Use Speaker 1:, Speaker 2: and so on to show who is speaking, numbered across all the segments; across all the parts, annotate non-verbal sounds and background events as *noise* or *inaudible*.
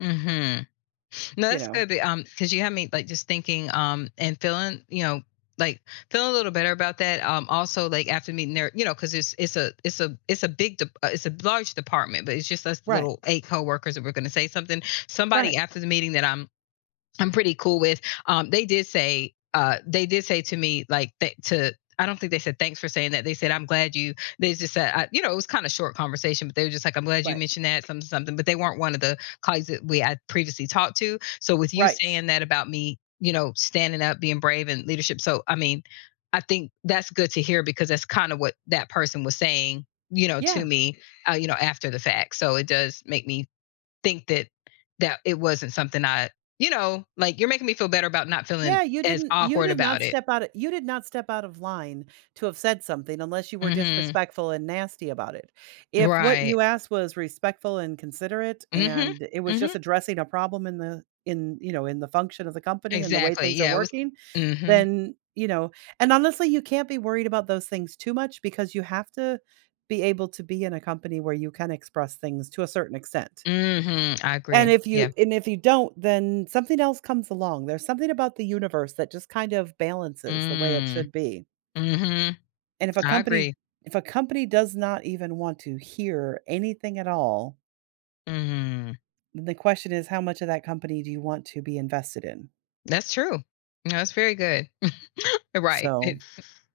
Speaker 1: Mhm. No,
Speaker 2: You
Speaker 1: that's
Speaker 2: know?
Speaker 1: good, the, um 'cause you have me, like, just thinking, um, and feeling, you know, like, feeling a little better about that, um, also, like, after meeting there you know, 'cause it's it's a it's a it's a big dep uh, it's a large department, but it's just us
Speaker 2: Right.
Speaker 1: little 8 coworkers that were gonna say something. Somebody
Speaker 2: Right.
Speaker 1: after the meeting that I'm I'm pretty cool with, um, they did say uh, they did say to me, like, they to I don't think they said, "Thanks for saying that," they said, "I'm glad you" they just said, uh, you know, it was kinda short conversation, but they were just like, "I'm glad you
Speaker 2: Right.
Speaker 1: mentioned that something-something," but they weren't one of the colleagues that we had previously talked to. So, with you
Speaker 2: Right.
Speaker 1: saying that about me, you know, standing up, being brave in leadership so, I mean, I think that's good to hear because that's kinda what that person was saying, you know, to
Speaker 2: Yeah.
Speaker 1: me, uh, you know, after the fact. So, it does make me think that that it wasn't something I you know, like, you're making me feel better about not feeling
Speaker 2: Yeah, you
Speaker 1: as
Speaker 2: didn't you
Speaker 1: awkward
Speaker 2: did
Speaker 1: about
Speaker 2: not
Speaker 1: it.
Speaker 2: step outta you did not step out of line to have said something unless you were
Speaker 1: Mhm.
Speaker 2: disrespectful and nasty about it. If what
Speaker 1: Right.
Speaker 2: you asked was respectful and considerate,
Speaker 1: Mhm.
Speaker 2: and it was just
Speaker 1: Mhm.
Speaker 2: addressing a problem in the in, you know, in the function of the company, and the way
Speaker 1: Exactly.
Speaker 2: things are
Speaker 1: Yeah, it was
Speaker 2: working,
Speaker 1: mhm.
Speaker 2: then, you know and honestly, you can't be worried about those things too much, because you have to be able to be in a company where you can express things to a certain extent.
Speaker 1: Mhm, I
Speaker 2: And
Speaker 1: agree.
Speaker 2: if
Speaker 1: Yeah.
Speaker 2: you and if you don't, then something else comes along. There's something about the universe that just kind of balances the way it
Speaker 1: Mm.
Speaker 2: should be.
Speaker 1: Mhm.
Speaker 2: And if a
Speaker 1: I
Speaker 2: company
Speaker 1: agree.
Speaker 2: if a company does not even want to hear anything at all
Speaker 1: Mm.
Speaker 2: the question is how much of that company do you want to be invested in?
Speaker 1: That's true. That's very good. *chuckles* Right,
Speaker 2: So,
Speaker 1: it's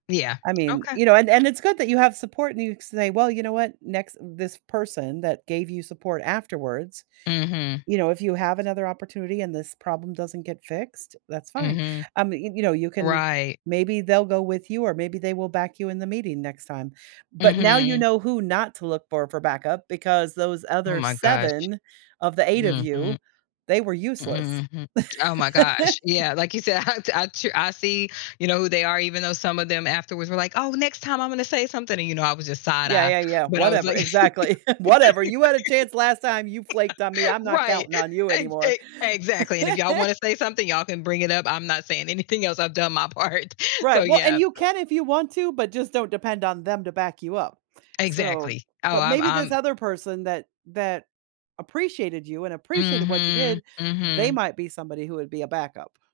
Speaker 1: yeah.
Speaker 2: I mean
Speaker 1: Okay.
Speaker 2: you know, and and it's good that you have support and you say, "Well, you know what? Next" this person that gave you support afterwards,
Speaker 1: Mhm.
Speaker 2: you know, if you have another opportunity and this problem doesn't get fixed, that's fine.
Speaker 1: Mhm.
Speaker 2: Um, you you know, you can
Speaker 1: Right.
Speaker 2: maybe they'll go with you or maybe they will back you in the meeting next time. But now you
Speaker 1: Mhm.
Speaker 2: know who not to look for for backup, because those
Speaker 1: Oh
Speaker 2: other
Speaker 1: my gosh.
Speaker 2: 7 of the 8 of
Speaker 1: Mhm.
Speaker 2: you, they were useless.
Speaker 1: Mm-mm, hmm. Oh my gosh.
Speaker 2: *laughs*
Speaker 1: Yeah, like you said, I t I tru I see, you know, who they are even though some of them afterwards were like, "Oh, next time I'm gonna say something," and you know, I was just
Speaker 2: Yeah,
Speaker 1: side-eye,
Speaker 2: yeah, yeah.
Speaker 1: but I was
Speaker 2: "Whatever"
Speaker 1: like
Speaker 2: exactly. *laughs* "Whatever, you had a chance last time. You flaked on me. I'm
Speaker 1: *laughs*
Speaker 2: not
Speaker 1: right!
Speaker 2: counting
Speaker 1: *laughs*
Speaker 2: on you
Speaker 1: E
Speaker 2: anymore."
Speaker 1: e exactly, "And if y'all wanna
Speaker 2: *laughs*
Speaker 1: say something y'all can bring it up. I'm not saying anything else I've done my part." So,
Speaker 2: Right. Well, and
Speaker 1: yeah.
Speaker 2: you can if you want to, but just don't depend on them to back you up, so
Speaker 1: Exactly. Oh,
Speaker 2: but
Speaker 1: I'm
Speaker 2: maybe this
Speaker 1: I'm
Speaker 2: other person that that appreciated you and appreciated what you
Speaker 1: Mhm.
Speaker 2: did, they
Speaker 1: Mhm.
Speaker 2: might be somebody who would be a backup.